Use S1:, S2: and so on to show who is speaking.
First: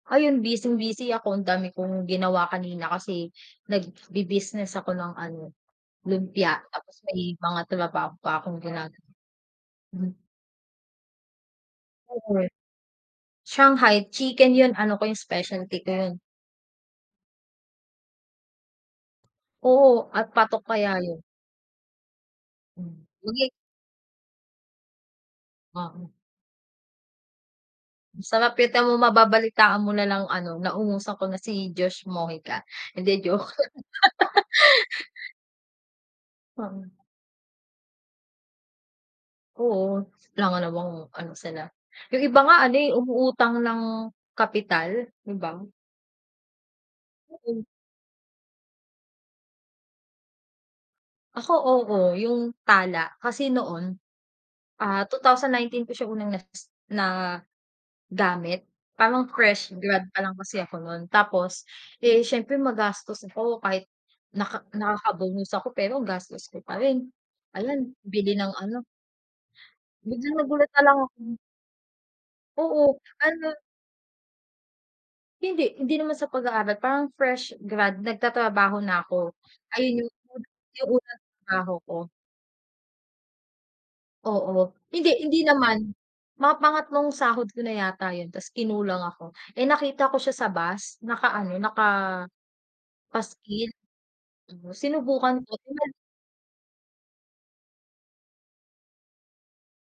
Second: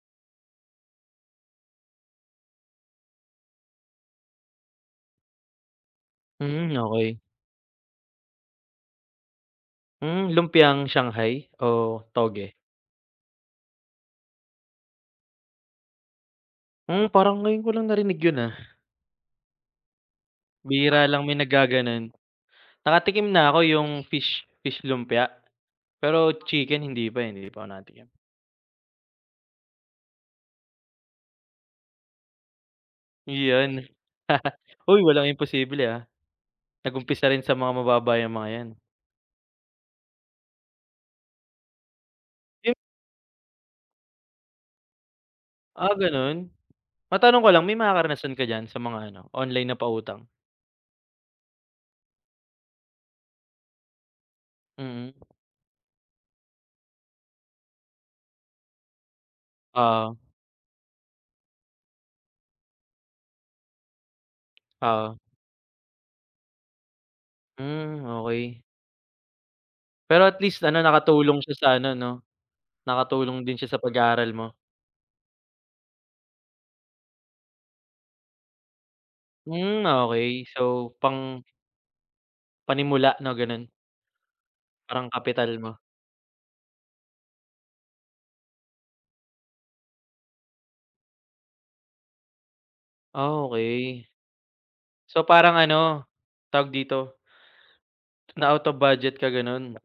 S1: Ayun, bising-busy ako, ang dami kong ginawa kanina kasi nagbibusiness ako ng ano, lumpia,
S2: Hmm,
S1: tapos
S2: okey.
S1: may mga trabaho pa akong ginagawa, mm.
S2: Hmm, lumpiang Shanghai o
S1: oo, eh.
S2: toge?
S1: Shanghai chicken, 'yun ano ko yung specialty ko 'yun.
S2: Hmm, parang ngayon ko lang narinig 'yun, ah.
S1: Oo at patok kaya
S2: Bihira
S1: 'yun.
S2: lang may naggagano'n,
S1: Hmm,.
S2: nakatikim na
S1: [unintelligible]
S2: ako yung fish, fish lumpia,
S1: Oo.
S2: pero chicken hindi pa, eh, hindi pa ako nakatikim.
S1: Sapilitan mong mababalitaan mo na lang ano, naungusan ko na si Josh Mojica, hindi, joke.
S2: Yon. Hoy, walang imposible, ah.
S1: Oo.
S2: Nag-umpisa rin sa mga mababa yang mga yan.
S1: Oo, alangan namang ano sila, yung iba nga
S2: Yung
S1: ano, umuutang ng kapital, 'di ba?
S2: Ah, gano'n? Matanong ko lang,
S1: Mm.
S2: may mga karanasan ka diyan sa mga ano, online na pautang.
S1: Ako, oo, yung Tala kasi noon, ah, two
S2: Mm.
S1: thousand nineteen pa siya unang na pis na gamit. Parang fresh grad
S2: Oo.
S1: pa lang kasi ako no'n, tapos, eh, siyempre magastos ako, kahit naka
S2: Oo.
S1: nakaka-bonus ako pero ang gastos ko pa rin, ayan,
S2: Hmm,
S1: bili ng
S2: okey.
S1: ano.
S2: Pero
S1: Minsan
S2: at least
S1: nagulat
S2: ano,
S1: na lang ako.
S2: nakatulong siya sa ano 'no,
S1: Oo,
S2: nakatulong
S1: ano
S2: din siya sa pag-aaral mo.
S1: Hindi, hindi naman sa pag-aaral, parang fresh grad, nagtatrabaho na ako.
S2: Hmm,
S1: Ayun yung,
S2: okey. So
S1: yung unang
S2: pang
S1: trabaho ko.
S2: Panimula 'no, gano'n.
S1: Oo,
S2: Parang
S1: hindi hindi
S2: kapital mo.
S1: naman, mga pangatlong sahod ko na yata 'yun, ta's kinulang ako eh, nakita ko siya sa bus naka-ano, naka
S2: Ah,
S1: paskil,
S2: okey.
S1: tapos
S2: So,
S1: sinubukan ko
S2: parang
S1: [unintelligible]
S2: ano, tawag dito? Na out of budget ka gano'n.